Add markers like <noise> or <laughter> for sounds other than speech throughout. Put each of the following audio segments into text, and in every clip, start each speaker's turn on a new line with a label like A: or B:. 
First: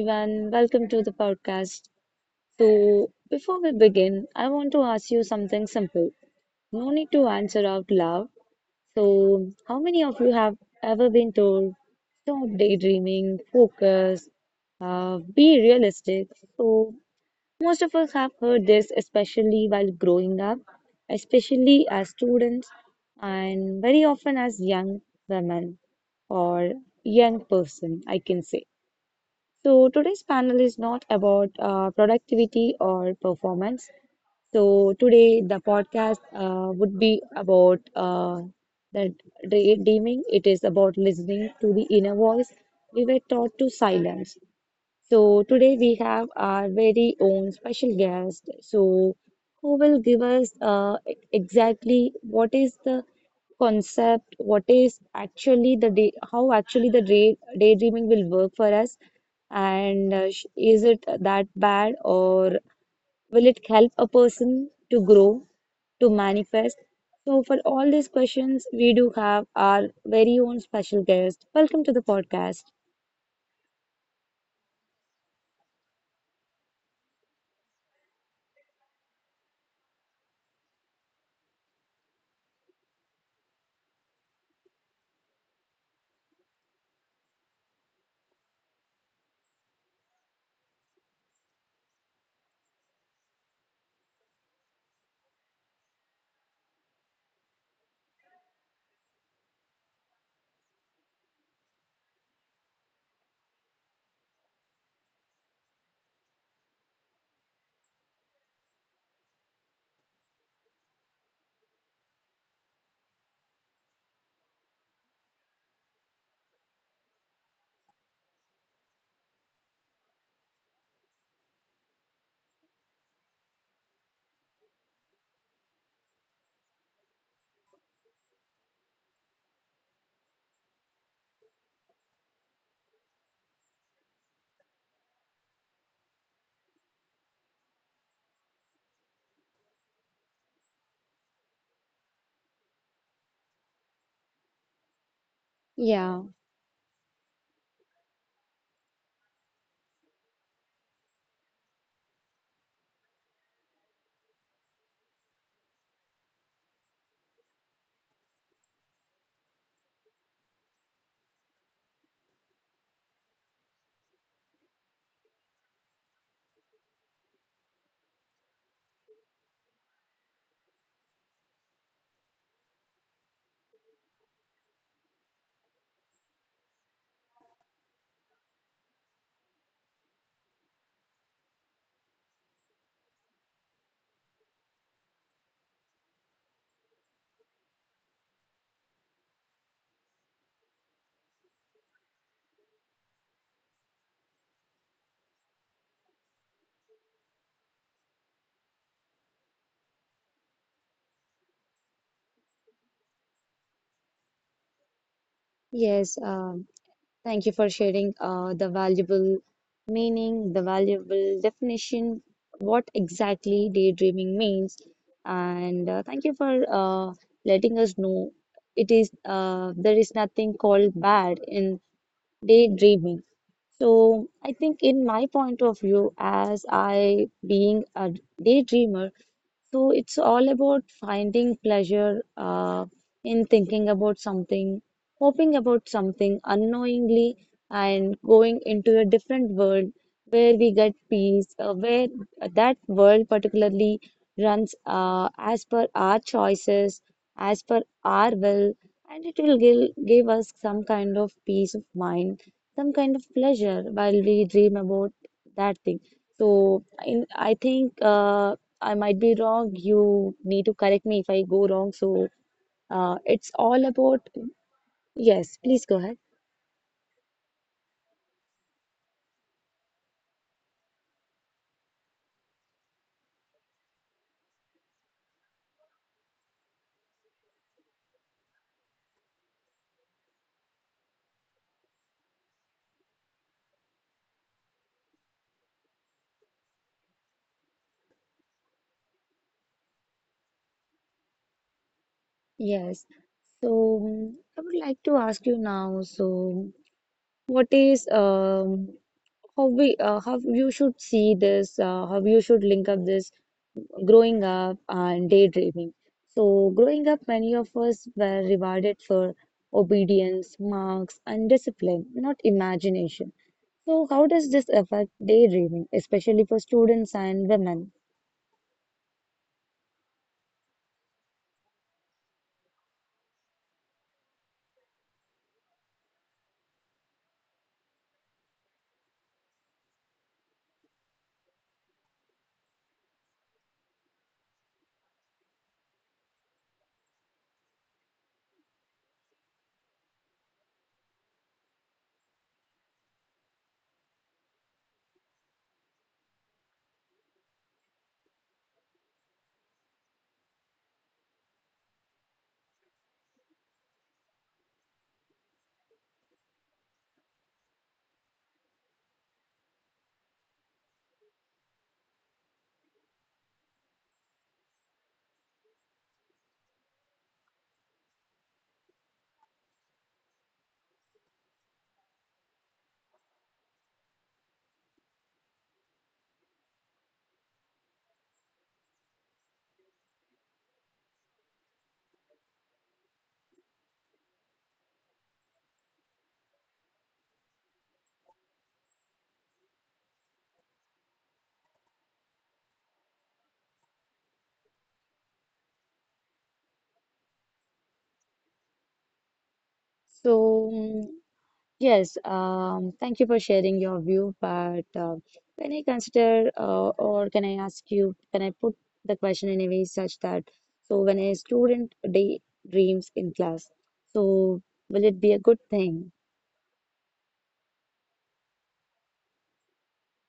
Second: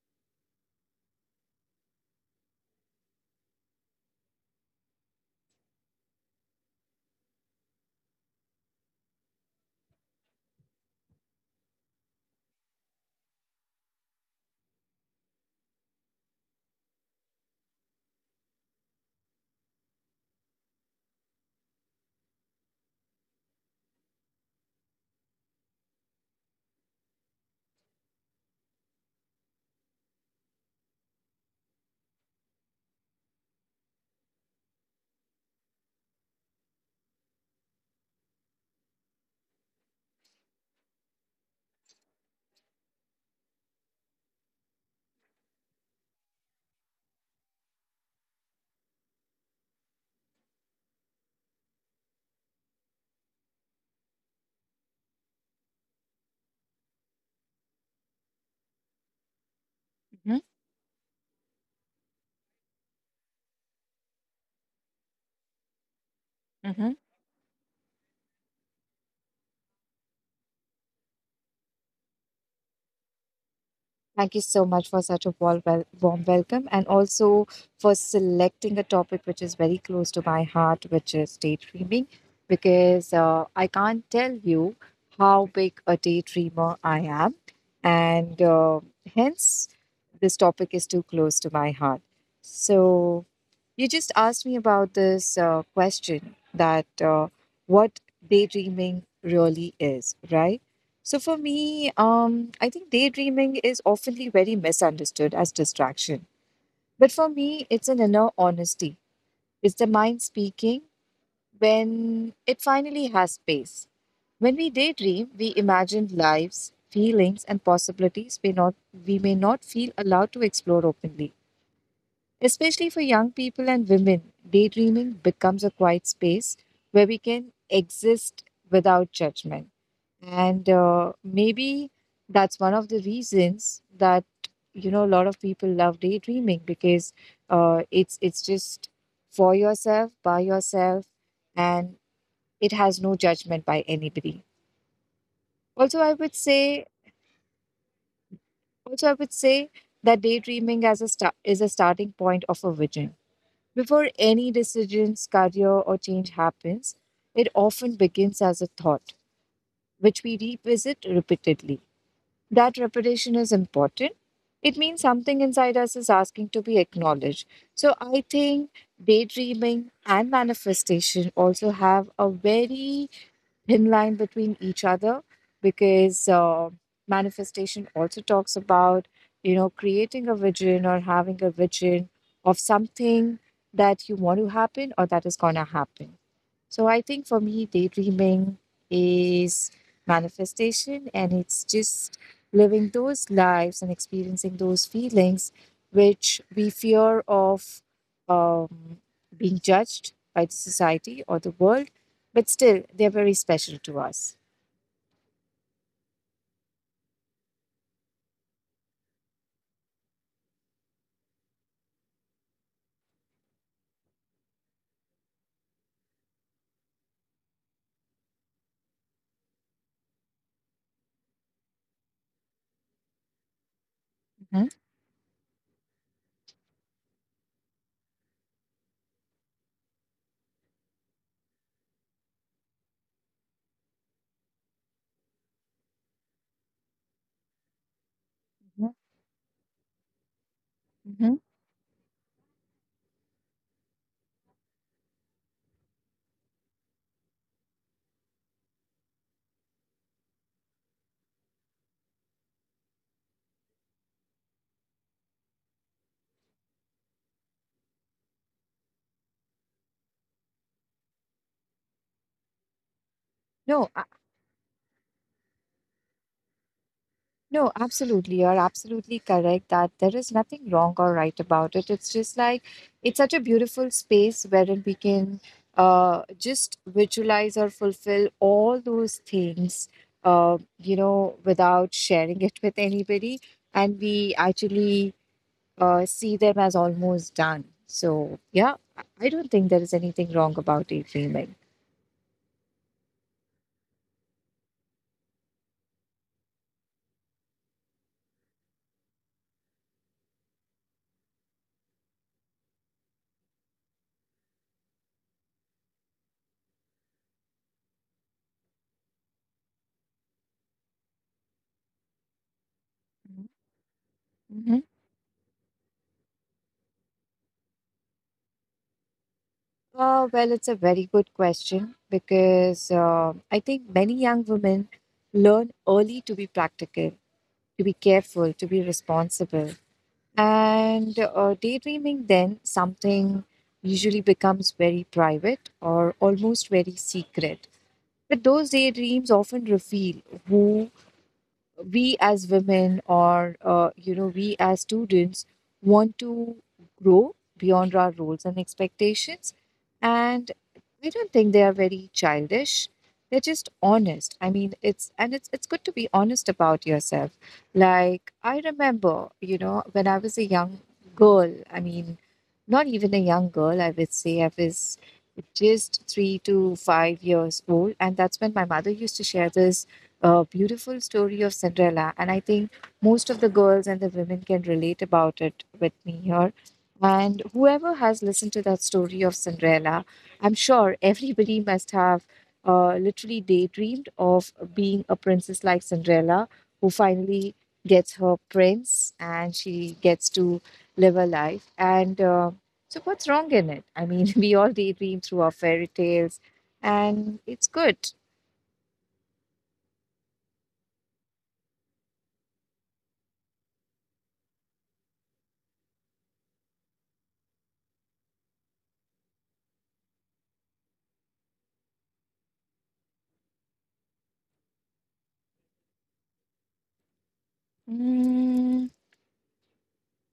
A: everyone, welcome to the podcast. So, before we begin, I want to ask you something simple. No need to answer out loud. So, how many of you have ever been told, stop daydreaming, focus, be realistic? So, most of us have heard this, especially while growing up, especially as students, and very often as young women or young person, I can say. So today's panel is not about productivity or performance. So today the podcast would be about that daydreaming. It is about listening to the inner voice we were taught to silence. So today we have our very own special guest. So who will give us exactly what is the concept, what is actually the day, how actually the day, daydreaming will work for us, and
B: Mhm,
A: is it that bad or will it help a person to grow, to manifest?
B: mhm.
A: So for all these questions, we do have our very own special guest. Welcome to the podcast.
B: Thank you so much for such a warm, warm welcome, and also for selecting a topic which is very close to my heart, which is daydreaming, because I can't tell you how big a daydreamer I am. And hence, this topic is too close to my heart. So, you just asked me about this question that what daydreaming really is, right? So for me, I think daydreaming is oftenly very misunderstood as distraction. But for me, it's an inner honesty. It's the mind speaking when it finally has space. When we daydream, we imagine lives, feelings, and possibilities we not we may not feel allowed to explore openly. Especially for young people and women, daydreaming becomes a quiet space where we can exist without judgment. And maybe that's one of the reasons that you know a lot of people love daydreaming because it's just for yourself, by yourself, and it has no judgment by anybody. Also, I
A: Yeah.
B: would say, also I would say, that daydreaming as a start is a starting point of a vision. Before any decisions, career, or change happens, it often begins as a thought, which we revisit repeatedly. That repetition is important. It means something inside us is asking to be acknowledged. So I think daydreaming and manifestation also have a very thin line between each other, because manifestation also talks about, you know, creating a vision or having a vision of something that you want to happen or that is going to happen. So I think for me, daydreaming is manifestation, and it's just living those lives and experiencing those feelings which we fear of, um, being judged by the society or the world, but still they're very special to us.
A: Yes. Thank you for sharing the valuable meaning, the valuable definition, what exactly daydreaming means. And thank you for letting us know it is there is nothing called bad in daydreaming. So I
B: Mhm,
A: think in my point of view, as I being a daydreamer, so it's all about finding pleasure in thinking about something, hoping about something unknowingly, and going
B: mhm,
A: into a different world where we get
B: mhm.
A: peace, where that world particularly runs as per our choices, as per our will, and it will give us some kind of peace of mind, some kind of pleasure while we dream about that thing. So in, I think. I might be wrong. You need to correct me if I go wrong. So it's all
B: No, a-
A: about, yes, please go ahead.
B: no, absolutely. You're absolutely correct that there is nothing wrong or right about it. It's just like it's such a beautiful space wherein we can just visualize or fulfill all those things, you know, without sharing it with anybody. And we actually see them as almost done. So, yeah, I don't think there is anything wrong about daydreaming.
A: Yes. So I would like to ask you now. So what is how we how you should see this? How you should link up this growing up and daydreaming? So growing up, many of us were rewarded for obedience, marks, and discipline, not imagination. So, how does this
B: Mm-hmm.
A: affect daydreaming, especially for students and women?
B: Well, it's a very good question, because I think many young women learn early to be practical, to be careful, to be responsible. And daydreaming then, something usually becomes very private or almost very secret. But those daydreams often reveal who we as women, or you know, we as students, want to grow beyond our roles and expectations. And I don't think they are very childish. They're just honest. I mean, it's, and it's good to be honest about yourself. Like, I remember, you know, when I was a young girl, I mean, not even a young girl, I would say I was just 3 to 5 years old, and that's when my mother used to share this a beautiful story of Cinderella. And I think most of the girls and the women can relate about it with me here. And whoever has listened to that story of Cinderella, I'm sure everybody must have literally daydreamed of being a princess like Cinderella, who finally gets her prince and she gets to live her life. And so, what's wrong in it? I mean, <laughs> we all daydream through our fairy tales, and it's good.
A: So, yes, thank you for sharing your view. But can I consider, or can I ask you, can I put the question in a way such that so when a student daydreams in class, so will it be a good thing?
B: Mm,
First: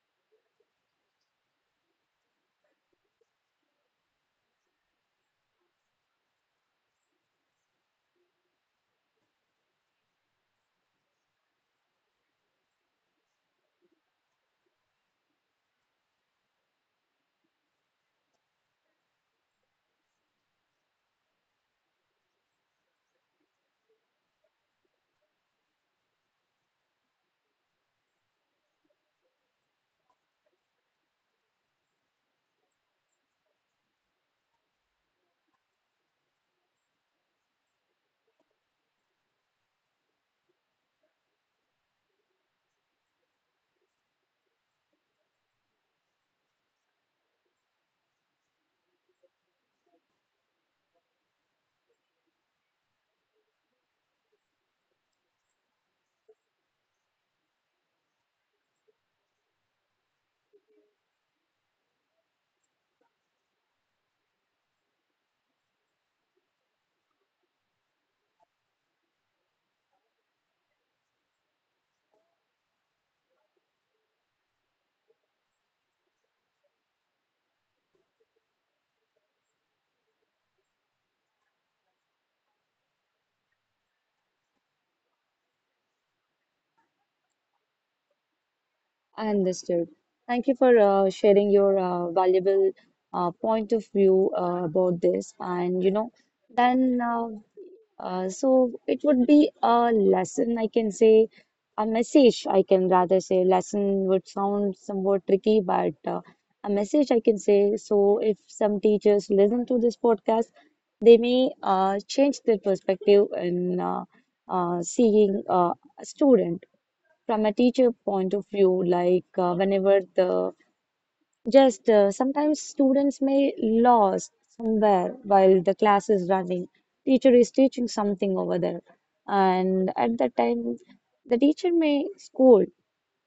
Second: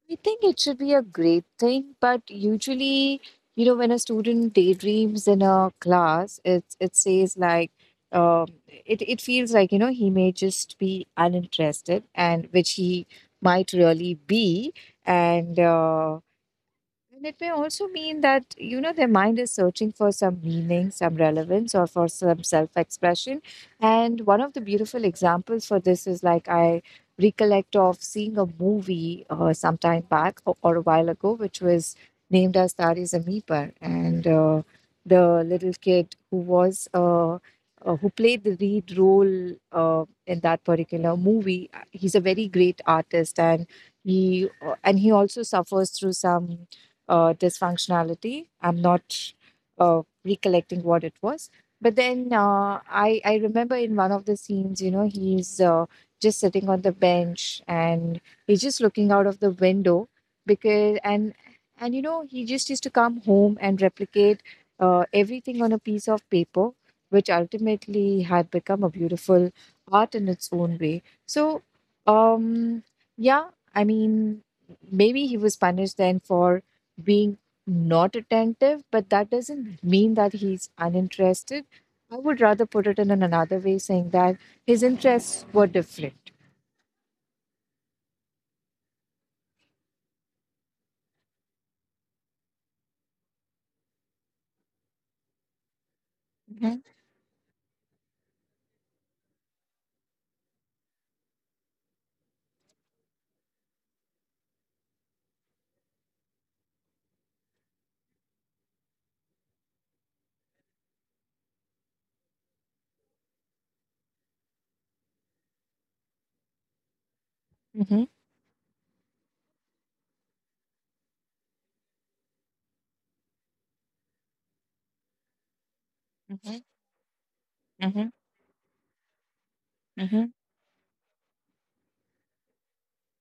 B: I think it should be a great thing, but usually, you know, when a student daydreams in a class, it says like, it feels like, you know, he may just be uninterested, and which he might really be, and uh, and it may also mean that, you know, their mind is searching for some meaning, some relevance, or for some self expression. And one of the beautiful examples for this is like, I recollect of seeing a movie some time back, or a while ago, which was named as Tari Zameen Par. And the little kid who was, who played the lead role in that particular movie, he's a very great artist, and he also suffers through some dysfunctionality. I'm not recollecting what it was. But then I remember in one of the scenes, you know, he's just sitting on the bench, and he's just looking out of the window because, and you know, he just used to come home and replicate everything on a piece of paper, which ultimately had become a beautiful art in its own way. So, um, yeah, I mean, maybe he was punished then for being not attentive, but that doesn't mean that he's uninterested. I would rather put it in another way, saying that his interests were different.
A: Understood. Thank you for sharing your valuable point of view about this. And you know,
B: Mhm,
A: then so it would be a lesson, I can say, a message, I can rather say. Lesson would sound somewhat tricky, but a message, I can say. So if some teachers listen to this podcast, they may change their perspective in seeing a student from a teacher
B: mhm,
A: point of view, like whenever the just sometimes students may lost somewhere while the class is running.
B: mhm,
A: Teacher is teaching
B: mhm,
A: something over there, and at that
B: mhm,
A: time, the teacher may scold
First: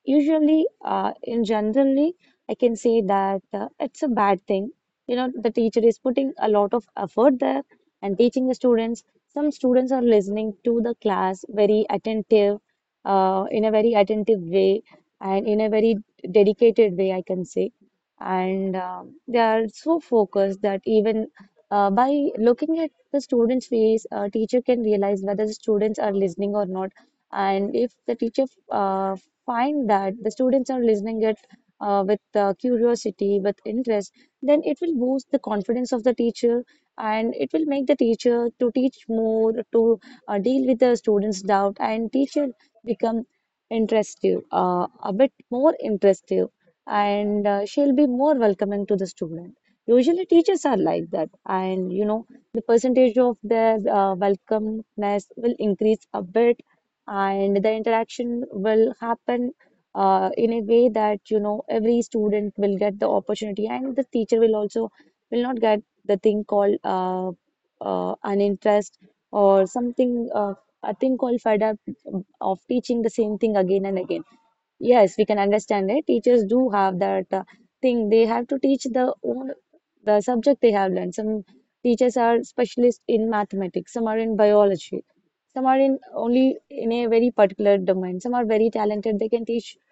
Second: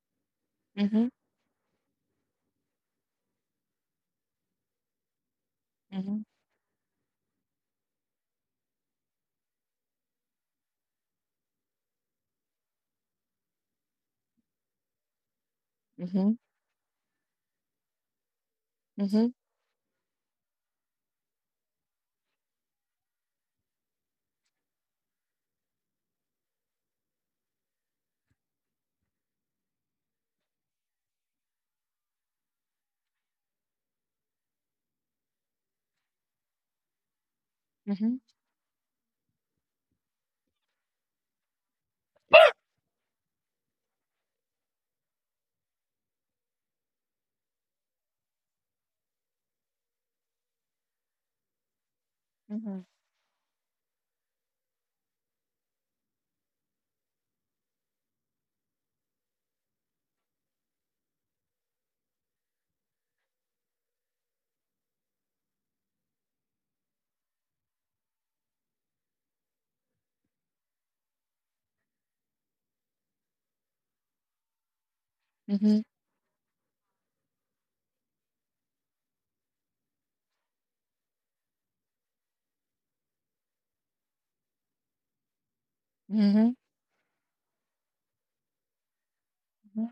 A: usually
B: mhm,
A: in generally. I can say that it's a bad thing. You know, the teacher is
B: mhm,
A: putting a lot of effort there and teaching the students. Some students are listening to the class very attentive, in a very attentive way, and in a very
B: mhm,
A: dedicated way, I can say. And
B: mhm,
A: they are so focused that even by looking at the students face, a teacher can realize whether the students are listening or not. And if the teacher uh, find that the students are listening it, with curiosity, with interest, then it will boost the confidence of the teacher, and it will make the
B: mhm,
A: teacher to teach more, to deal with the students' doubt, and teacher become interested, a bit more interested, and she'll be more welcoming to the student. Usually, teachers are like that, and you know the
B: mhm,
A: percentage of their welcomeness will increase a bit, and the interaction will happen in a way that you know every student will get the opportunity, and the teacher will also will not get the thing called an interest or something, a thing called fed up of teaching the same thing again and again. Yes, we can
B: mhm,
A: understand it. Teachers do have that thing. They have to teach the own the subject they have learned. Some teachers are specialists in mathematics, some are in biology, some are in
B: mhm,
A: only in a very particular domain. Some are very talented. They can teach
B: mhm,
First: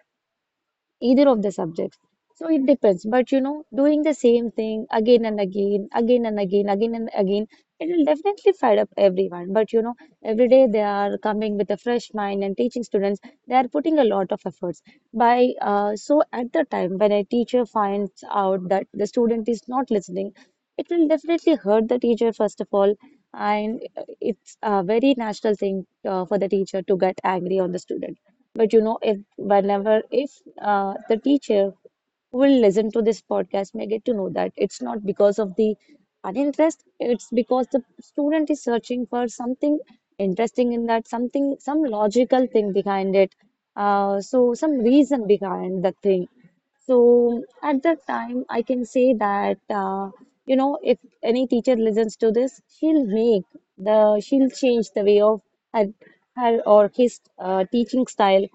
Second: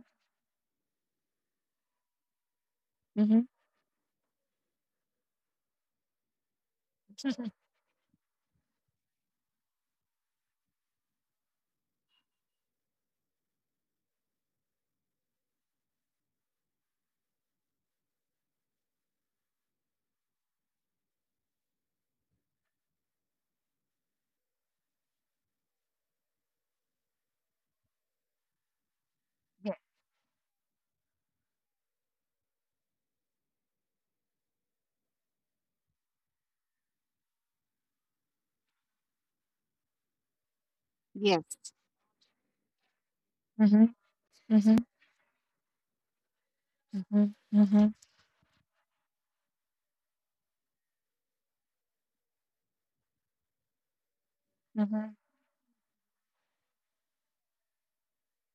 A: either of the subjects. So it depends. But you
B: mhm.
A: know, doing the same thing again and again, again and again, again and again, it will definitely fed up everyone. But you know, every day they are coming with a fresh mind and teaching students, they are putting a lot of efforts. By so at the time when a teacher finds out that the student is not listening, it will definitely hurt the teacher first of all. And it's a very natural thing for the teacher to get angry on the student. But you know, whenever if the teacher who will listen to this podcast may get to know that it's not because of the uninterest, it's because the student is searching for something interesting in that, something
B: Yes.
A: some logical thing behind it,
B: Mhm,
A: so some
B: mhm,
A: reason behind the thing. So
B: mhm,
A: at
B: mhm,
A: that time I can say that you know if any teacher listens to this, she'll make the she'll change the
B: mhm,
A: way of her, her or his teaching style,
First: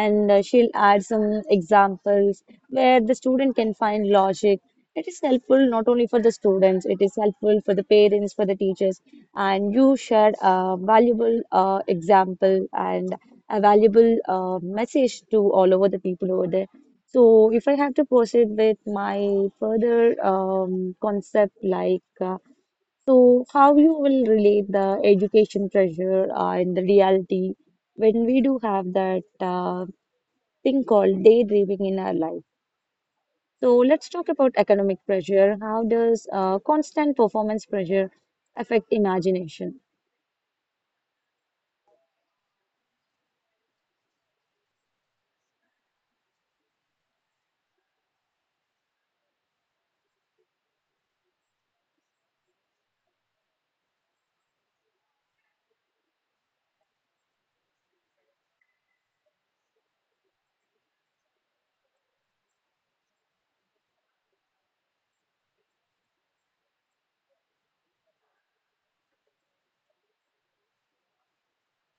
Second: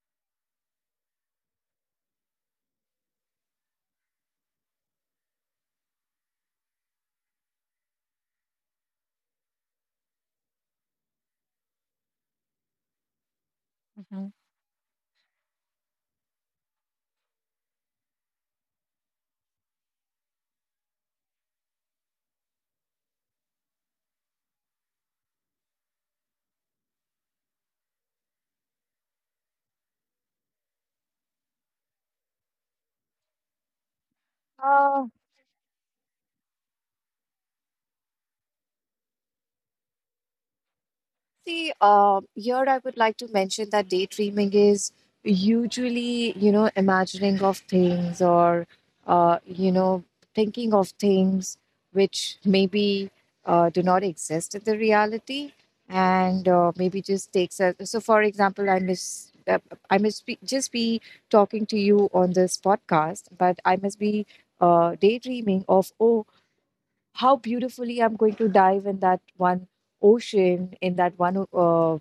A: and she'll add some examples where the student can find logic. It is helpful not only for the students, it is helpful for the parents, for the teachers, and you shared a valuable example and a valuable
B: mhm.
A: message to all over the people over there. So, if I have to proceed with my further concept, like so, how you will relate the education pressure and the reality when we do have that. Thing called daydreaming in our life. So let's talk about economic
B: Uh,
A: pressure. How does constant performance pressure affect imagination?
B: See, here I would like to mention that daydreaming is usually, you know, imagining of things, or, you know, thinking of things which maybe do not exist in the reality, and maybe just takes us. So, for example, I miss. I must be, just be talking to you on this podcast, but I must be daydreaming of, oh, how beautifully I'm going to dive in that one ocean, in that one,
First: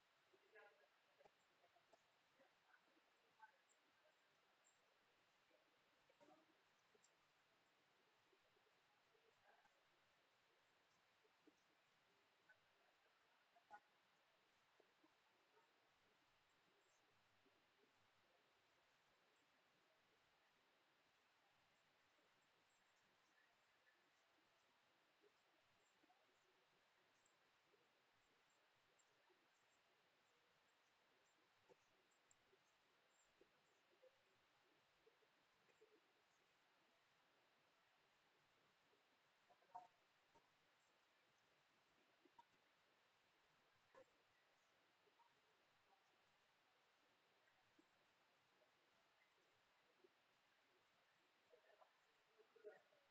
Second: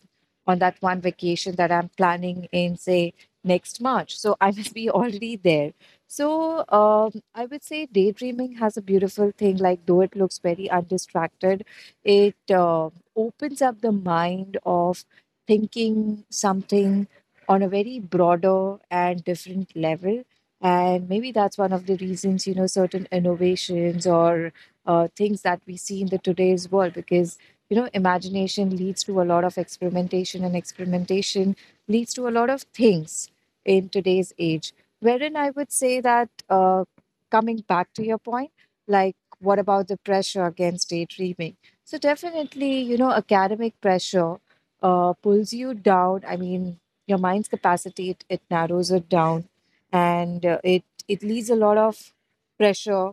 B: on that one vacation that I'm planning in, say, next March. So I must be <laughs> already there. So I would say daydreaming has a beautiful thing. Like, though it looks very undistracted, it opens up the mind of thinking something on a very broader and different level. And maybe that's one of the reasons, you know, certain innovations or things that we see in the today's world, because you know imagination leads to a lot of experimentation, and experimentation leads to a lot of things in today's age, wherein I would say that, coming back to your point, like what about the pressure against daydreaming? So definitely, you know, academic pressure pulls you down. I mean, your mind's capacity, it narrows it down, and it leaves a lot of pressure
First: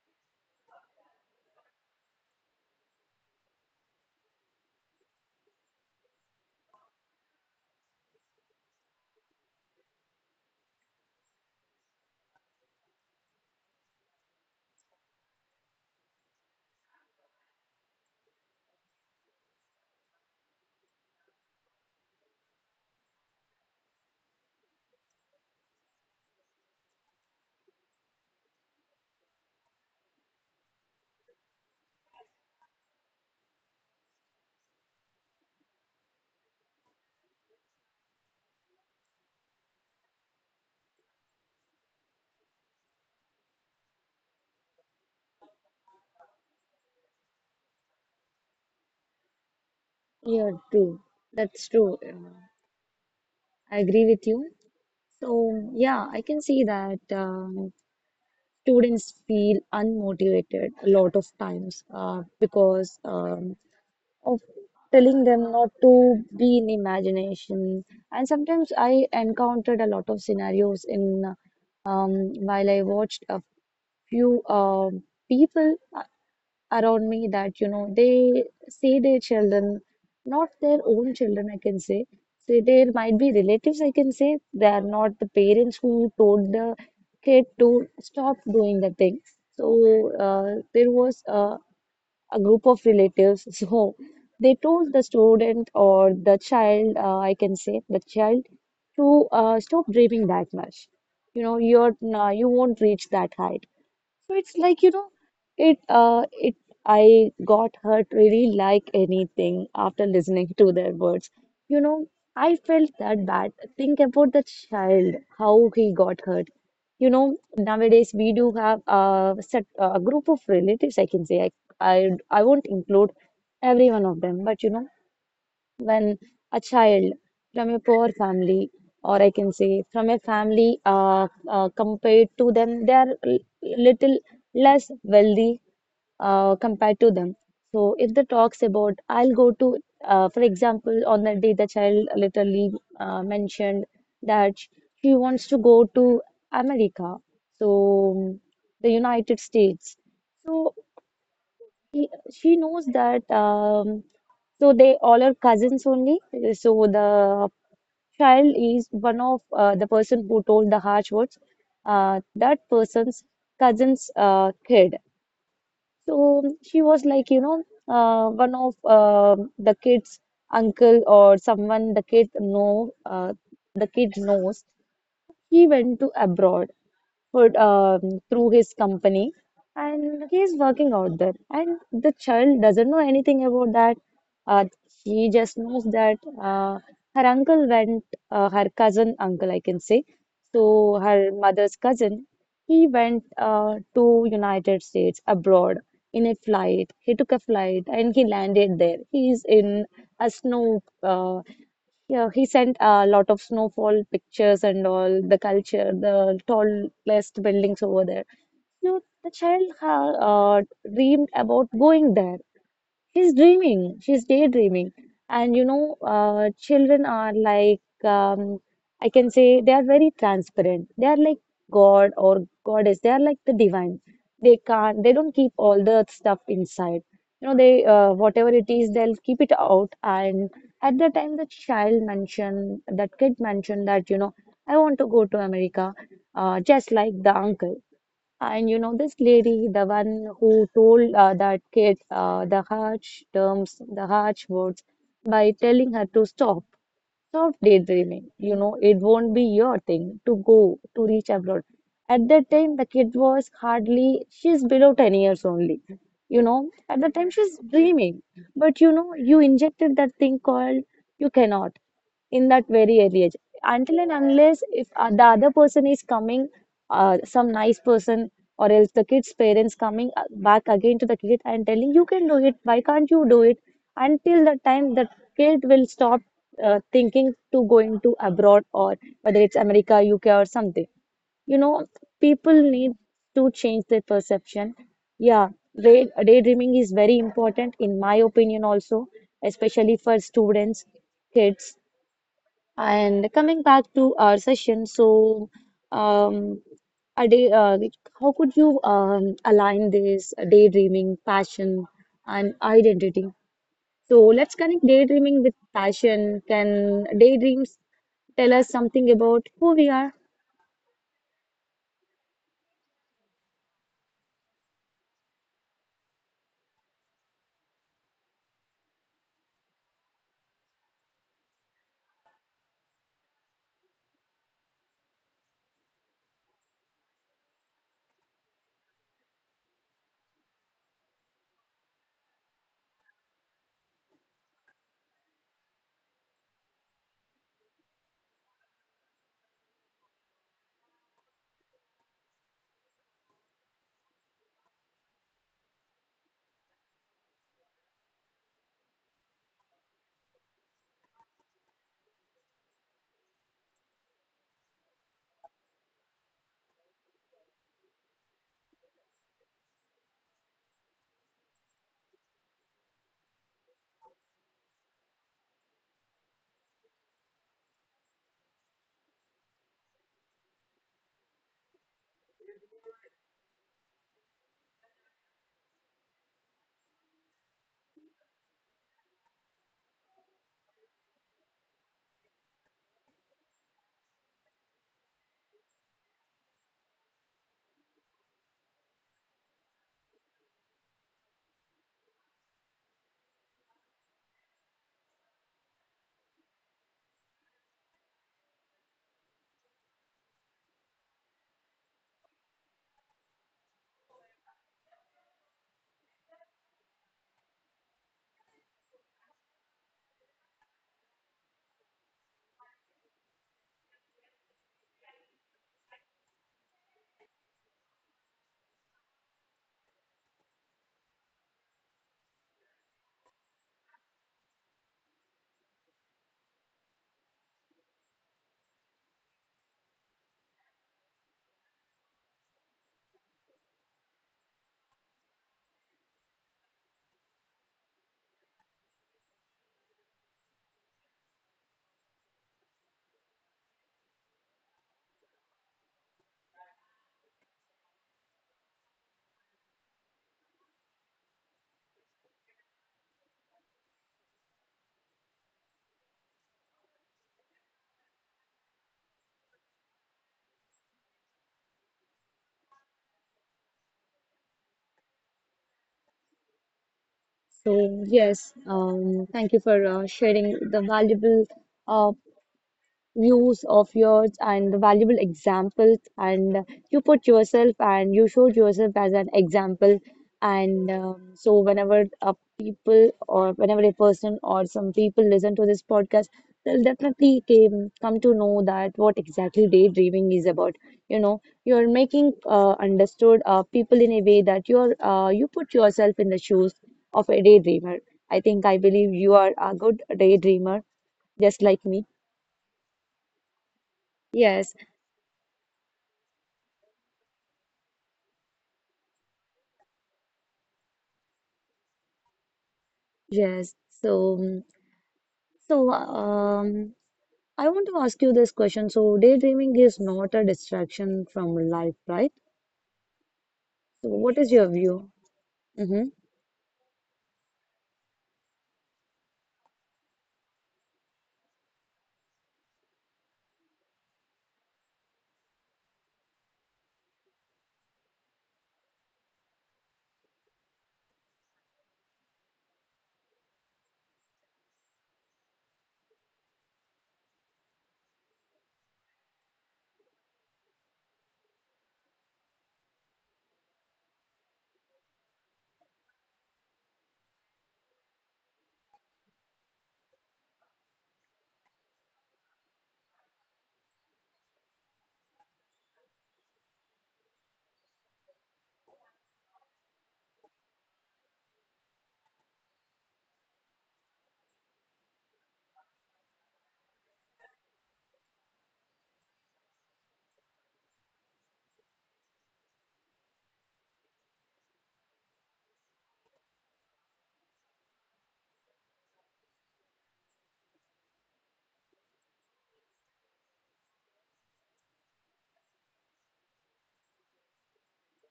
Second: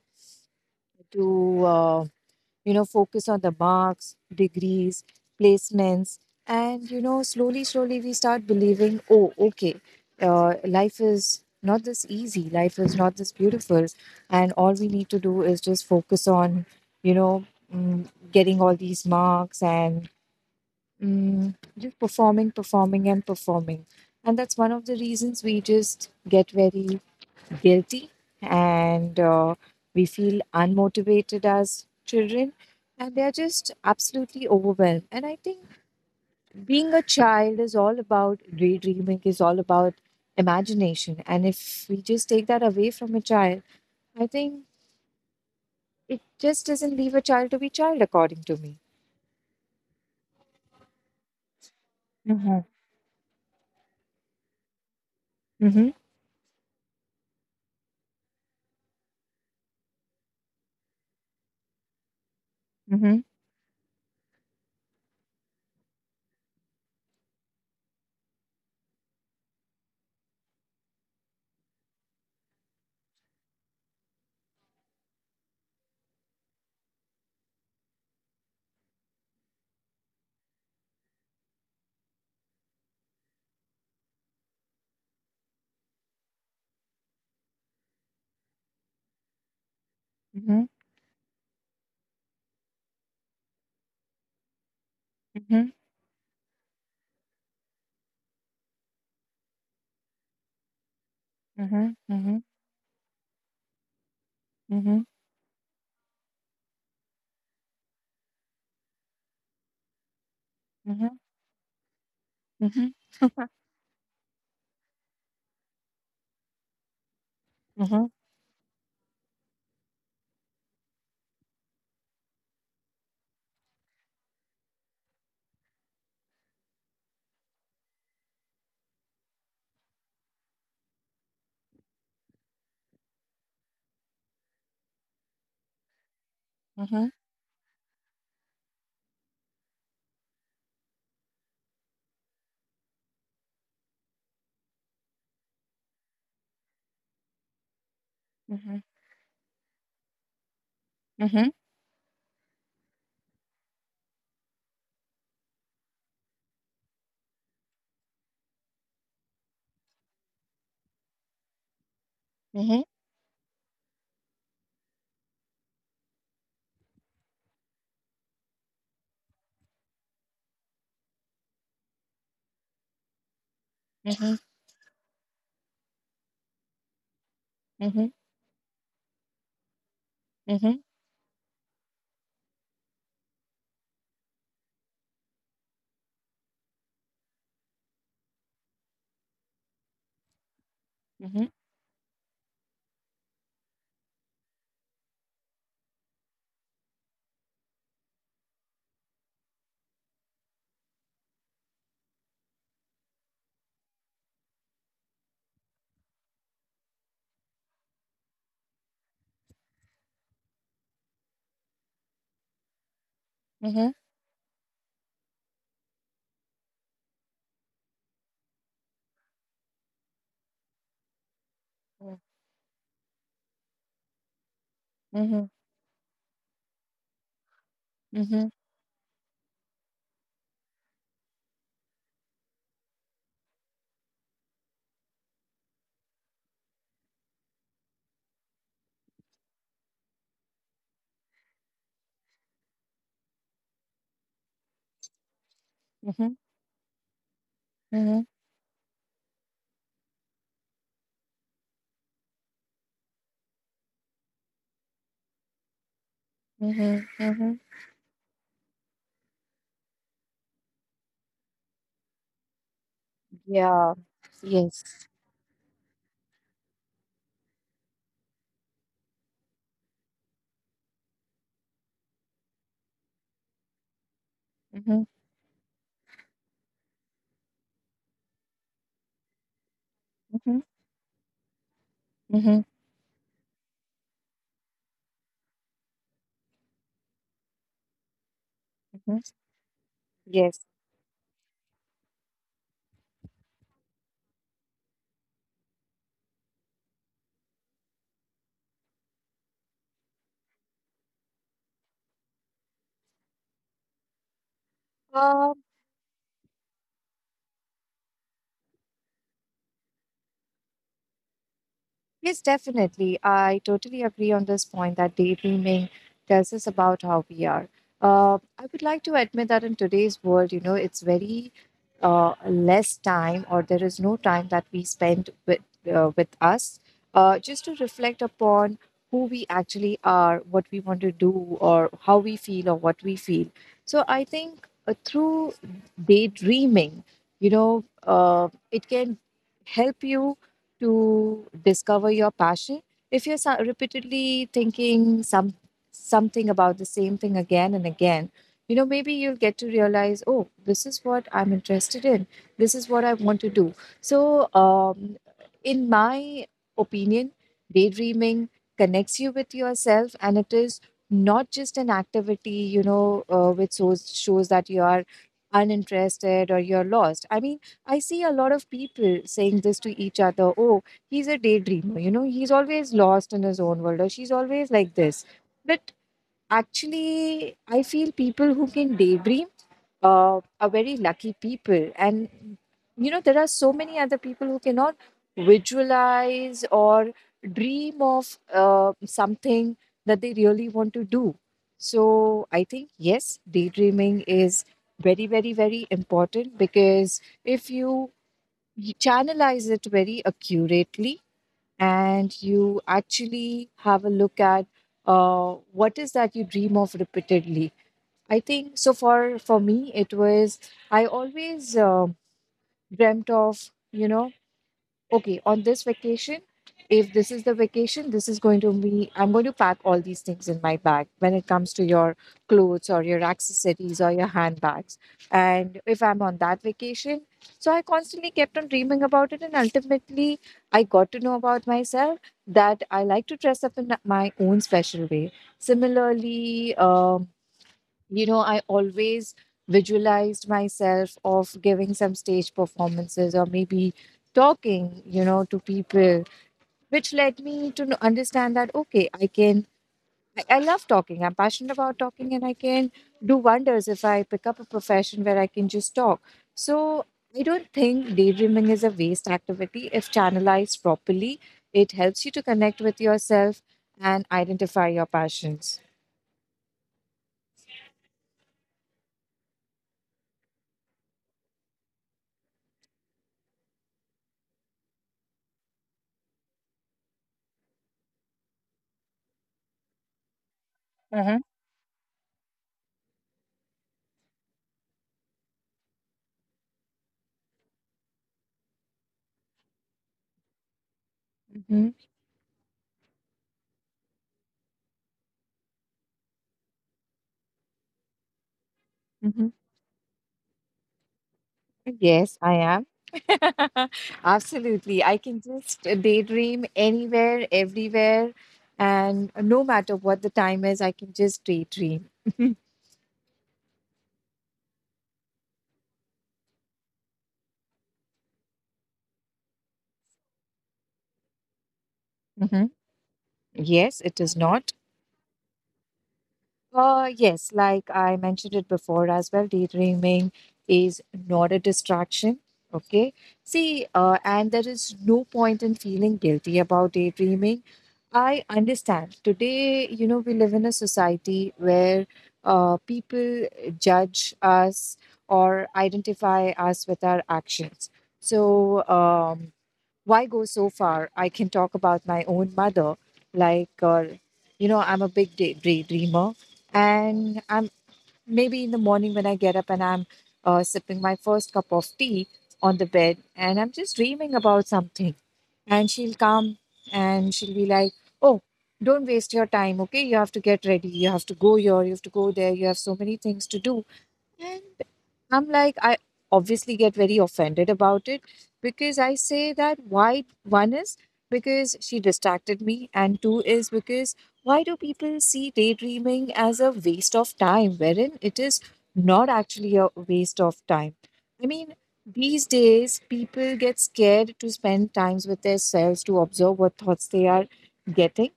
B: to you know focus on the marks, degrees, placements. And you know, slowly slowly we start believing, oh okay, life is not this easy, life is not this beautiful, and all we need to do is just focus on, you know, mm, getting all these marks, and just performing, performing, and performing. And that's one of the reasons we just get very guilty, and we feel unmotivated as children. And they're just absolutely overwhelmed. And I think being a child is all about daydreaming, is all about imagination. And if we just take that away from a child, I think it just doesn't leave a child to be child, according to me.
A: Yeah, true. That's true.
B: Mm-hmm.
A: I agree with you. So
B: Mm-hmm.
A: yeah, I can see that students feel unmotivated a lot of times because
B: Mm-hmm.
A: of telling them not to be in imagination. And sometimes I encountered a lot of scenarios in while I watched a few people around me that you know they see their children, not their own children, I can say. So there might be relatives, I can say. They are not the parents who told the kid to stop doing the thing. So
B: Mm-hmm.
A: there was a group of relatives. <laughs> So they told the student or the child, I can say, the child to stop dreaming that much. You know,
B: Mm-hmm.
A: you're
B: Mm-hmm.
A: you won't reach that height, so it's like, you
B: Mhm,
A: know, it I got hurt really like anything after listening to their
B: mhm,
A: words. You know, I
B: mhm,
A: felt that bad. Think about the child, how he got hurt. You know,
B: mhm,
A: nowadays we do have a set a group of relatives, I can say. I won't include every one of them, but you know when a child from a poor family, or I can say from a family compared to them, they are little less wealthy compared
B: mhm,
A: to them. So if the talks about, I'll go to, for example, on the day the child literally mentioned that she wants to go to America, so
B: mhm, mhm,
A: the United States. So
B: mhm,
A: she knows that so they all are cousins only. So the child is one of the person who told the harsh words. That
B: mhm,
A: person's cousin's kid. So she was like, you know, one of the kid's uncle or someone the kid know the kid
B: mhm,
A: knows. He went to abroad for
B: mhm,
A: through his company, and he is working out there. And the child doesn't know anything about that. Uh, he just knows that her uncle went, her cousin uncle, I can say, so
B: mhm,
A: her
B: mhm,
A: mother's cousin. He went to United States abroad in a flight. He took a flight and he landed there. He is in a snow. Yeah, he sent a lot of snowfall pictures and all the culture, the tallest buildings over there. So the child ha uh, dreamed about going there. She's
B: mhm,
A: dreaming, she's daydreaming. And you know, children are like, I can say they are very transparent. They are like God or goddess, they are like the divine. They can't, they don't
B: mhm,
A: keep all the stuff inside. You know, they,
B: mhm,
A: whatever it is, they'll keep it out. And at the time, the child mentioned, that kid mentioned that, you know, I want to go to America, just like the uncle. And you know, this lady, the one who told that kid the harsh terms, the harsh words by telling her to
B: mhm,
A: stop. Stop
B: mhm,
A: daydreaming. You know, it won't be your thing to go to reach abroad. At that time, the kid was hardly, she's below 10 years only. You know, at
B: mhm,
A: that time,
B: mhm.
A: she's dreaming. But you know, you injected that thing called you cannot in that very early age.
B: Yeah.
A: Until and unless if
B: Yes.
A: the other person is coming, some nice person, or else the kid's parents coming back again to the kid and telling, you can do it, why can't you do it? Until the time
B: Mhm,
A: the kid will stop thinking to going to abroad or whether it's America, UK or
B: mhm,
A: something. You know, people
B: mhm,
A: need to change their perception. Yeah, daydreaming is very important in my opinion also,
B: mhm.
A: especially for
B: Yes.
A: students, kids. And coming back to our session, so um, a like, how could you align this daydreaming, passion, and identity? So let's connect daydreaming
B: Uh.
A: with passion. Can daydreams tell us something about who we are?
B: Yes, definitely. I totally agree on this point that daydreaming tells us about how we are. I would like to admit that in today's world, you know, it's very less time, or there is no time that we spend with us, just to reflect upon who we actually are, what we want to do, or how we feel, or what we feel. So I think through daydreaming, you know, it can help you to discover your passion. If you're repeatedly thinking something about the same thing again and again, you know, maybe you'll get to realize, oh, this is what I'm interested in. This is what I want to do. So, in my opinion, daydreaming connects you with yourself, and it is not just an activity, you know, which shows that you are uninterested or you're lost. I mean, I see a lot of people saying this to each other. Oh, he's a daydreamer. You know, he's always lost in his own world, or she's always like this. But actually, I feel people who can daydream are very lucky people. And, you know, there are so many other people who cannot visualize or dream of something that they really want to do. So I think, yes, daydreaming is very, very, very important, because if you channelize it very accurately, and you actually have a look at what is that you dream of repeatedly. I think so, for me it was, I always dreamt of, you know, okay, on this vacation, if this is the vacation, this is going to be, I'm going to pack all these things in my bag when it comes to your clothes or your accessories or your handbags. And if I'm on that vacation, so I constantly kept on dreaming about it. And ultimately, I got to know about myself that I like to dress up in my own special way. Similarly, I always visualized myself of giving some stage performances or maybe talking to people, which led me to understand that okay, I can I love talking. I'm passionate about talking and I can do wonders if I pick up a profession where I can just talk. So I don't think daydreaming is a waste activity if channelized properly. It helps you to connect with yourself and identify your passions.
A: So yes, thank you for sharing the valuable uh, views of yours and valuable examples, and you put yourself and you showed yourself as an example. And
B: Mm-hmm.
A: so whenever a people, or whenever a person or some people listen to this podcast, they'll definitely come to know that what exactly daydreaming is about. You know, you're
B: Mhm,
A: making understood people in a way that you're you put yourself in the shoes of a daydreamer. I think I believe you
B: mhm.
A: are a good daydreamer, just like me.
B: Yes, I am. <laughs>
A: Yes.
B: Absolutely. I can just daydream anywhere, everywhere, and no matter what the time is, I can just daydream. <laughs>
A: Yes. So, so um, I want to ask you this question. So, daydreaming is not a distraction from life, right?
B: Mhm. Yes,
A: So,
B: it is
A: what is your
B: not.
A: view? Hmm.
B: Yes, like I mentioned it before as well, daydreaming is not a distraction. Okay. See, and there is no point in feeling guilty about daydreaming. I understand. Today, you know, we live in a society where people judge us or identify us with our actions. So, why go so far? I can talk about my own mother. Like, uh, you know, I'm a big daydreamer. And I'm maybe in the morning when I get up and I'm sipping my first cup of tea on the bed and I'm just dreaming about something. And she'll come and she'll be like, oh, don't waste your time, okay? You have to get ready. You have to go here. You have to go there. You have so many things to do. I'm like, I obviously get very offended about it because I say that why one is because she distracted me, and two is because why do people see daydreaming as a waste of time, wherein it is not actually a waste of time? I mean, these days people get scared to spend times with themselves to observe what thoughts they are getting,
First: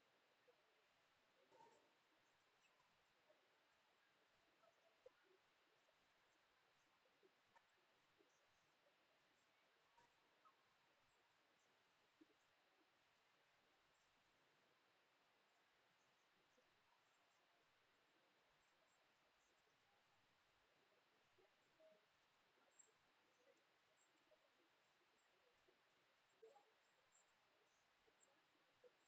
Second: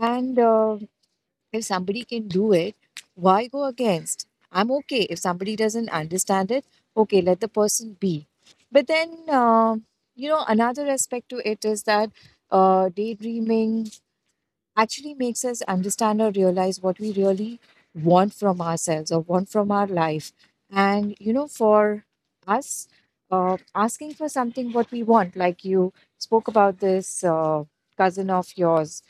B: and if somebody can do it, why go against? I'm okay. If somebody doesn't understand it, okay, let the person be. But then, you know, another aspect to it is that daydreaming actually makes us understand or realize what we really want from ourselves or want from our life. And, you know, for us, asking for something what we want, like you spoke about this cousin of yours,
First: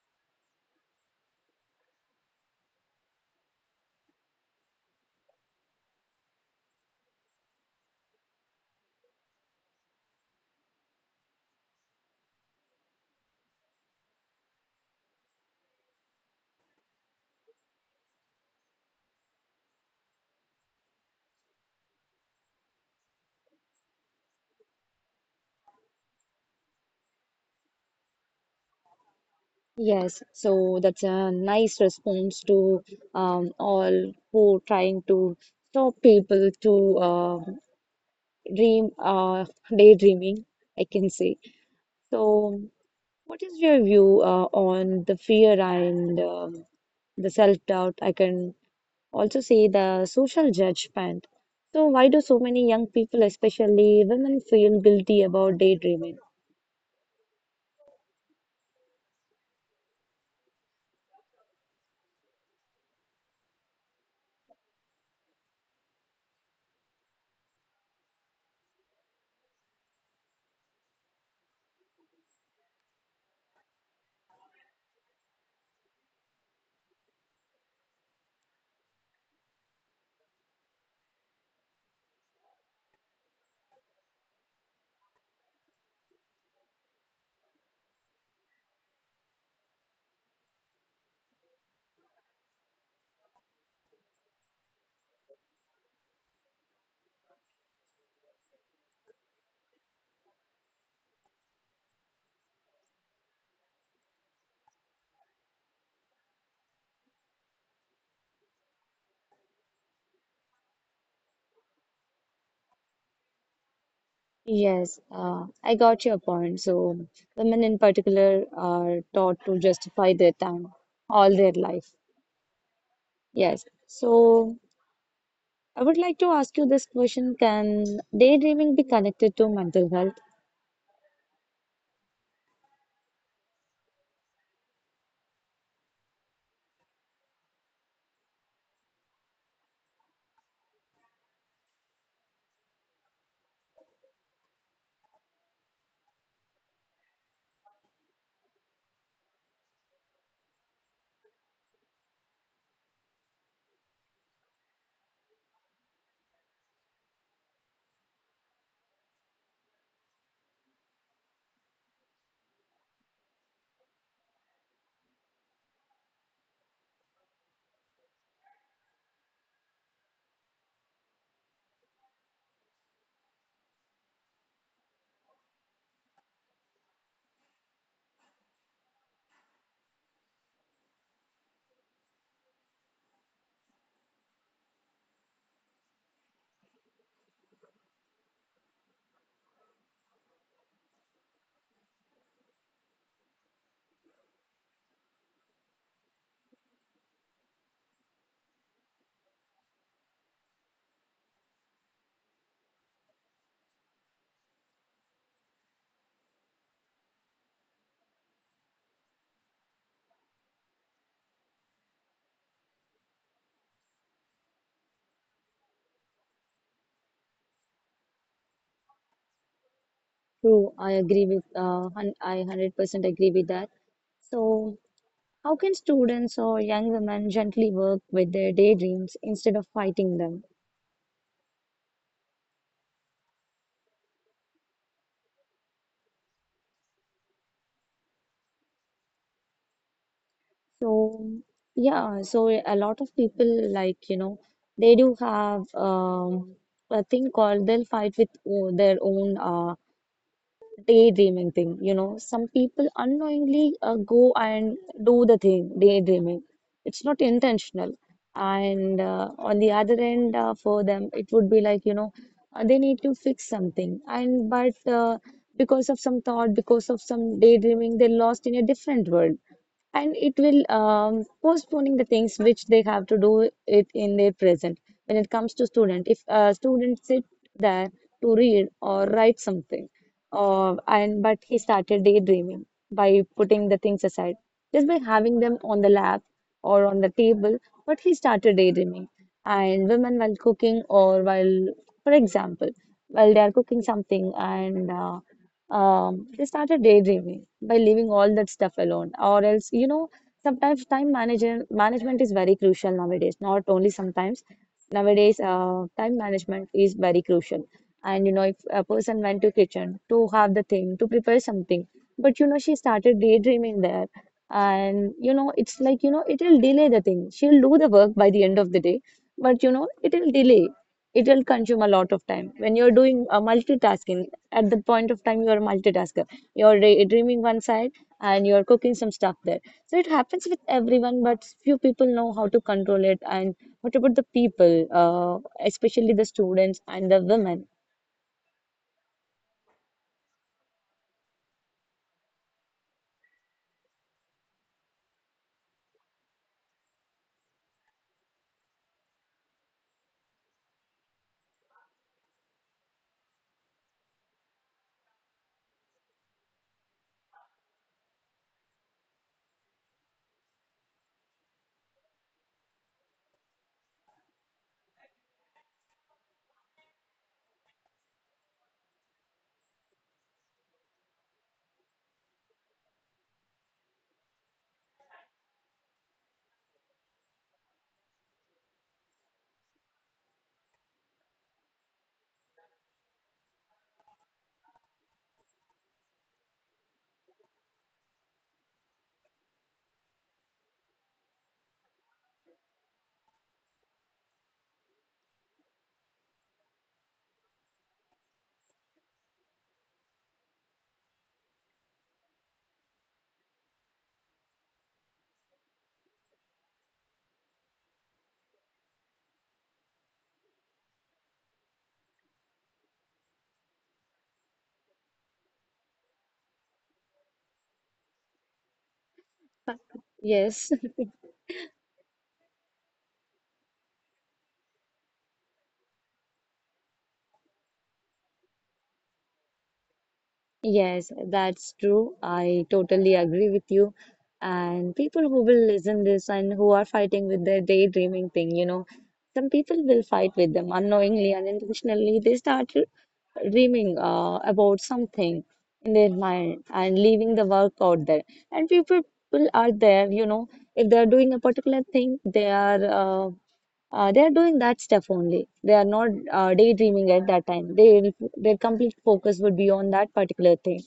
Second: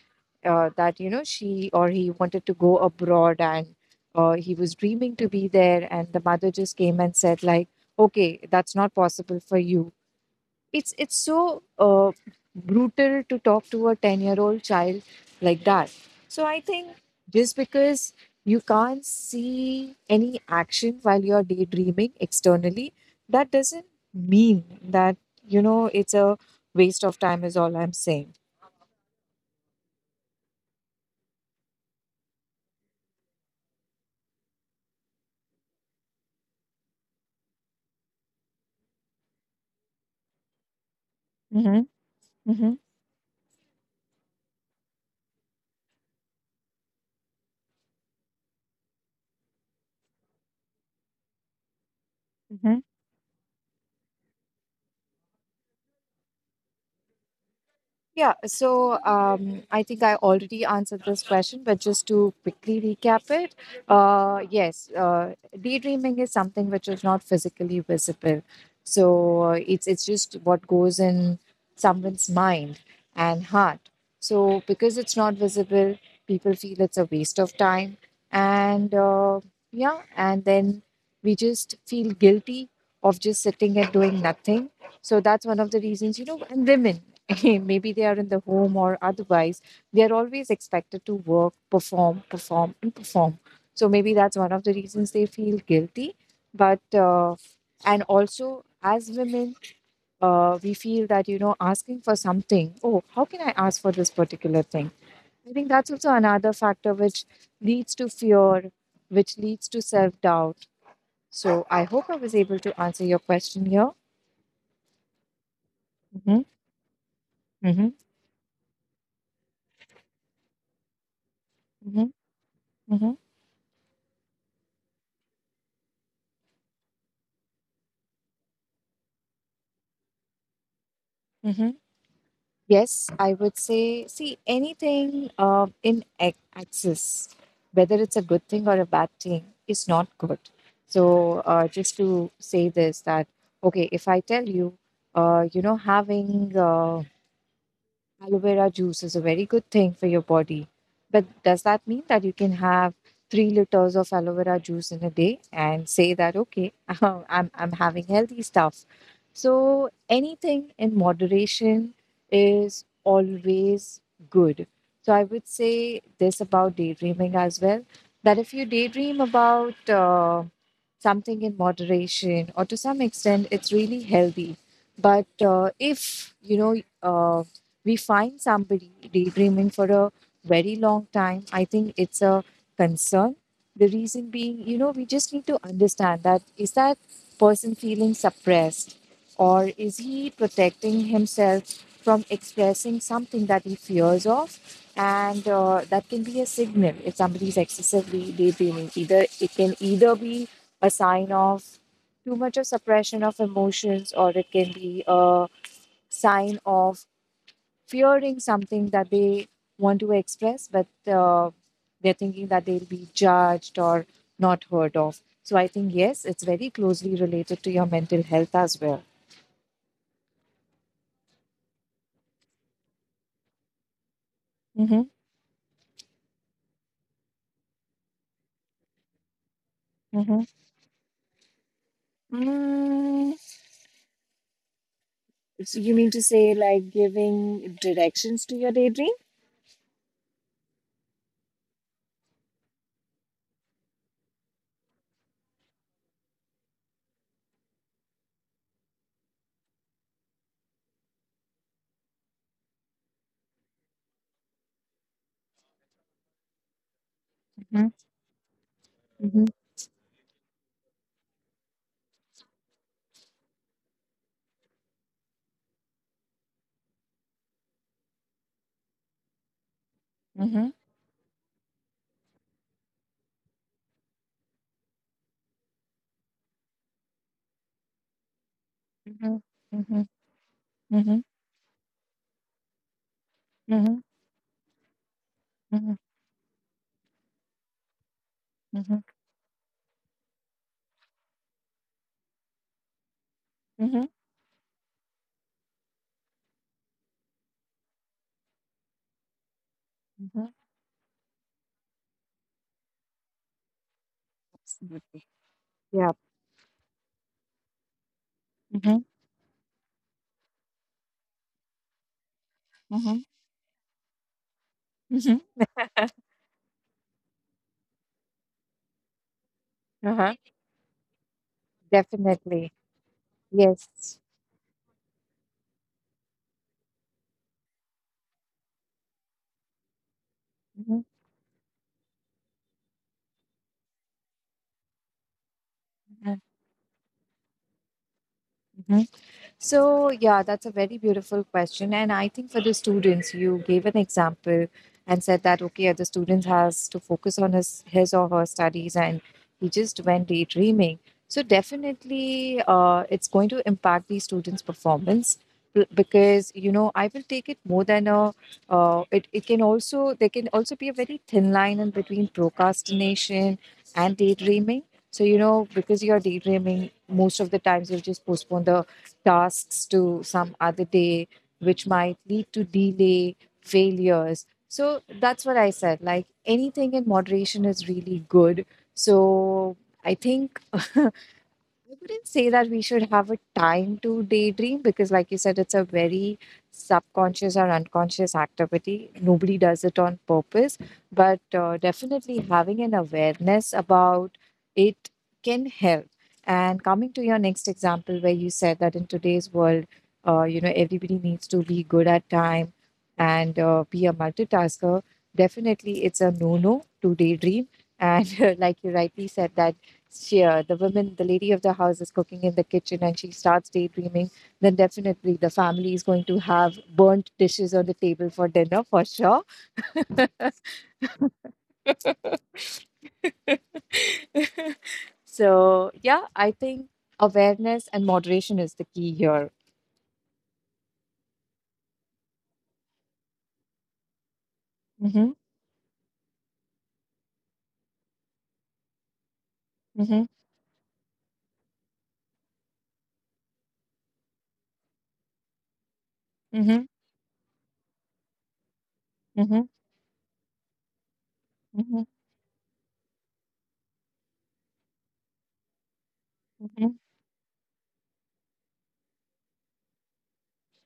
B: that, you know, she or he wanted to go abroad and he was dreaming to be there. And the mother just came and said, like, okay, that's not possible for you. It's so brutal to talk to a 10-year-old child like that. So I think just because you can't see any action while you're daydreaming externally, that doesn't mean that, you know, it's a waste of time is all I'm saying.
A: Yes. So that's a nice response to all who trying to stop people to dream, daydreaming, I can say.
B: Mm-hmm.
A: So,
B: Mm-hmm.
A: what is your view on the fear and the self-doubt? I can also see the social judgment. So, why do so many young people, especially women, feel guilty about daydreaming?
B: Yeah, so I think I already answered this question, but just to quickly recap it, yes, daydreaming is something which is not physically visible. So it's just what goes in someone's mind and heart. So because it's not visible, people feel it's a waste of time, and yeah, and then we just feel guilty of just sitting and doing nothing. So that's one of the reasons, you know, and women. <laughs> Maybe they are in the home or otherwise, they are always expected to work, perform, perform, and perform. So maybe that's one of the reasons they feel guilty. But, and also as women, we feel that, you know, asking for something, oh, how can I ask for this particular thing? I think that's also another factor which leads to fear, which leads to self doubt. So I hope I was able to answer your question here.
A: Yes, I got your
B: Mm-hmm,
A: point. So, women in
B: mm-hmm,
A: particular are taught to justify their time all their life.
B: mm-hmm, mm-hmm,
A: Yes. So, I would like to ask you this question: Can daydreaming be connected to mental health?
B: mm-hmm. Yes, I would say, see, anything in access, whether it's a good thing or a bad thing, is not good. So, just to say this, that, okay, if I tell you, you know, having Aloe vera juice is a very good thing for your body. But does that mean that you can have 3 liters of aloe vera juice in a day and say that, okay, <laughs> I'm having healthy stuff? So anything in moderation is always good. So I would say this about daydreaming as well that if you daydream about something in moderation or to some extent, it's really healthy. But if, you know, we find somebody daydreaming for a very long time, I think it's a concern. The reason being, you know, we just need to understand that is that person feeling suppressed or is he protecting himself from expressing something that he fears of? And that can be a signal if somebody is excessively daydreaming. Either it can either be a sign of too much of suppression of emotions or it can be a sign of fearing something that they want to express, but uh, they're thinking that they'll be judged or not heard of. So I think, yes, it's very closely related to your mental health as well.
A: True, I agree with. I 100% agree with that. So,
B: Mm-hmm.
A: how can students or young women gently work with their daydreams instead of fighting
B: Mm-hmm.
A: them?
B: Mm, so you mean to say like giving directions to your daydream?
A: So, yeah, so a lot of people, like, you know, they do have a thing called they'll fight with their own daydreaming thing. You know, some people unknowingly go and do the thing, daydreaming. It's not
B: Mm-hmm.
A: intentional. And
B: Mm-hmm.
A: on the other end, for them, it would be like, you know, they need to fix something. And but because of some thought, because of some daydreaming, they're lost in a different world, and it will postponing the things which they have to do it in their present. When it comes to student, if a student sit there to read or
B: Mm-hmm.
A: write
B: Mm-hmm.
A: something,
B: Mm-hmm.
A: and but he started daydreaming by putting the
B: Mm-hmm.
A: things aside, just by having them on the
B: Mm-hmm.
A: lap or on the table, but he started
B: Mm-hmm.
A: daydreaming. And women while cooking, or while, for example, while they are cooking
B: Mm-hmm.
A: something and they started daydreaming by leaving all that stuff alone, or else, you know,
B: Mm-hmm.
A: sometimes time manager management is very crucial nowadays. Not only sometimes,
B: Absolutely.
A: nowadays,
B: Yeah.
A: time management is very crucial. And you know, if a
B: Mm-hmm.
A: person went to kitchen to have the thing to prepare something, but you know, she
B: Mm-hmm.
A: started daydreaming there, and you know,
B: Mm-hmm.
A: it's like you know, it'll delay the thing. She'll do the work by the end of the day, but you know, it'll
B: Uh-huh.
A: delay. It will consume a lot of time.
B: Definitely.
A: When you're doing a
B: Yes.
A: multitasking, at that point of time you are a multitasker, you're dreaming one side and you're cooking some stuff there. So it happens with
B: Mm-hmm.
A: everyone, but few people know how to control it. And what about the people, uh, especially the students and the women?
B: Mhm. So, yeah, that's a very beautiful question. And I think for the students, you gave an example and said that, okay, the student has to focus on his or her studies and he just went daydreaming. So, definitely, it's going to impact the student's performance because, you know, I will take it more than it can also, there can also be a very thin line in between procrastination and daydreaming. So, you know, because you're daydreaming, most of the times you'll just postpone the tasks to some other day, which might lead to delay, failures. So that's what I said. Like anything in moderation is really good. So I think <laughs> I wouldn't say that we should have a time to daydream because, like you said, it's a very subconscious or unconscious activity. Nobody does it on purpose, but definitely having an awareness about it can help. And coming to your next example, where you said that in today's world, you know, everybody needs to be good at time and be a multitasker, definitely it's a no no to daydream. And <laughs> like you rightly said, that sheer. The woman, the lady of the house, is cooking in the kitchen and she starts daydreaming, then definitely the family is going to have burnt dishes on the table for dinner for sure.
A: Yes. <laughs>
B: <laughs> So, yeah, I think awareness and moderation is the key here.
A: Yes, that's true. I totally agree with you. And people
B: Mm-hmm.
A: who will listen this and who are fighting with their daydreaming thing, you know, some people will
B: Mm-hmm.
A: fight with them unknowingly, unintentionally. They start dreaming about something in their mind
B: Mm-hmm.
A: and leaving the work out there. And few people
B: Mm-hmm.
A: are there, you know, if they are doing a particular
B: Mm-hmm.
A: thing, they are doing that stuff only. They are not
B: Mm-hmm.
A: daydreaming at that time. They their complete focus would be on that particular thing.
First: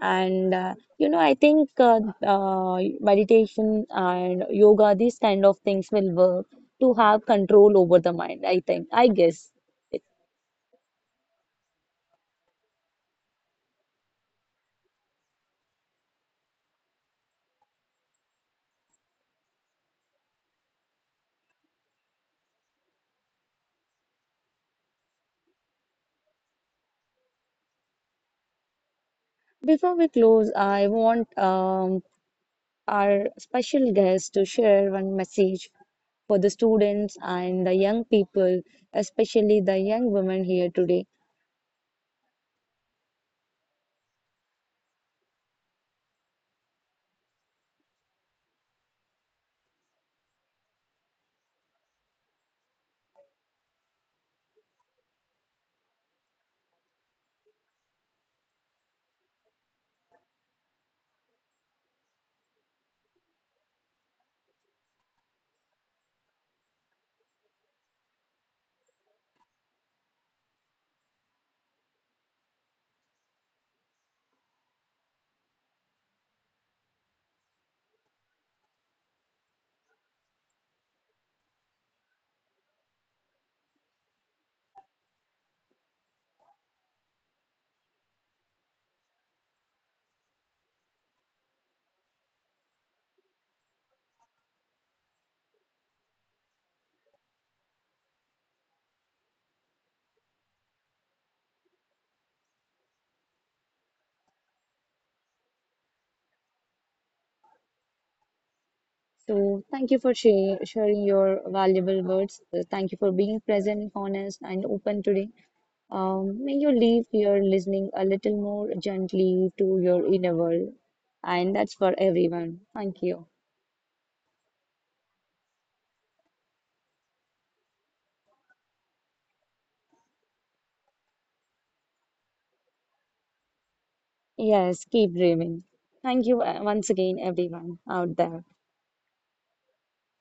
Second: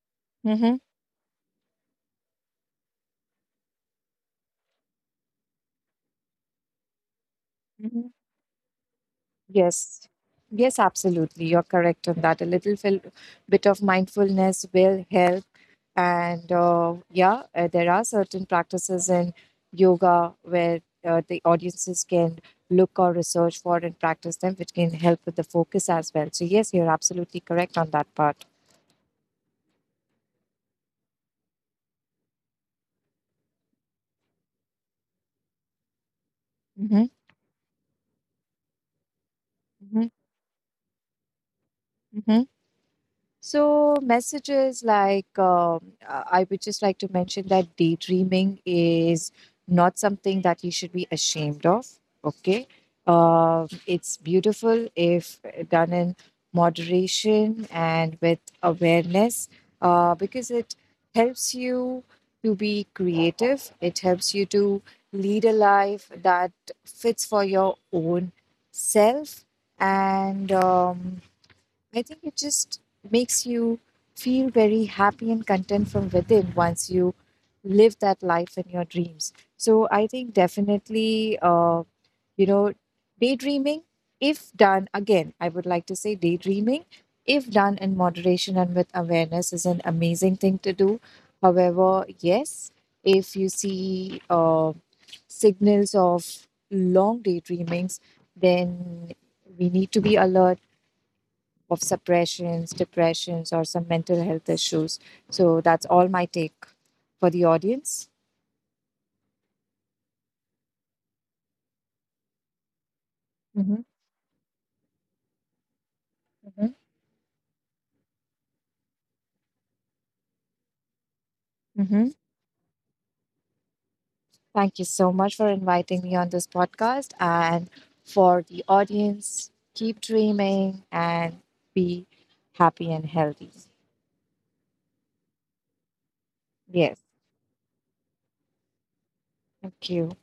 A: And
B: Mm-hmm.
A: you know, I think meditation and yoga, these kind of things will work to have control over
B: Mm-hmm.
A: the mind. I think, I guess.
B: Yes. Yes, absolutely. You're correct on that. A little bit of mindfulness will help. And yeah, there are certain practices in yoga where the audiences can look or research for and practice them, which can help with the focus as well. So, yes, you're absolutely correct on that part.
A: Before we close, I want our special guest to share one message for the
B: Mm-hmm,
A: students and the young people, especially the
B: mm-hmm,
A: young women here today.
B: mm-hmm. So messages like I would just like to mention that daydreaming is not something that you should be ashamed of. Okay, it's beautiful if done in moderation and with awareness, because it helps you to be creative. It helps you to lead a life that fits for your own self and. I think it just makes you feel very happy and content from within once you live that life in your dreams. So I think definitely, you know, daydreaming, if done again, I would like to say daydreaming, if done in moderation and with awareness, is an amazing thing to do. However, yes, if you see signals of long daydreamings, then we need to be alert of suppressions, depressions, or some mental health issues. So that's all my take for the audience.
A: So, thank you for share, sharing your valuable words. Thank you for being
B: Mm-hmm,
A: present, honest, and open today. May
B: mm-hmm,
A: you leave here listening a little more gently to your inner world. And that's for
B: mm-hmm.
A: everyone. Thank you.
B: Thank you so much for inviting me on this podcast. And for the audience, keep dreaming and be happy and healthy.
A: Yes, keep dreaming. Thank you once
B: Yes,
A: again, everyone out there.
B: thank you.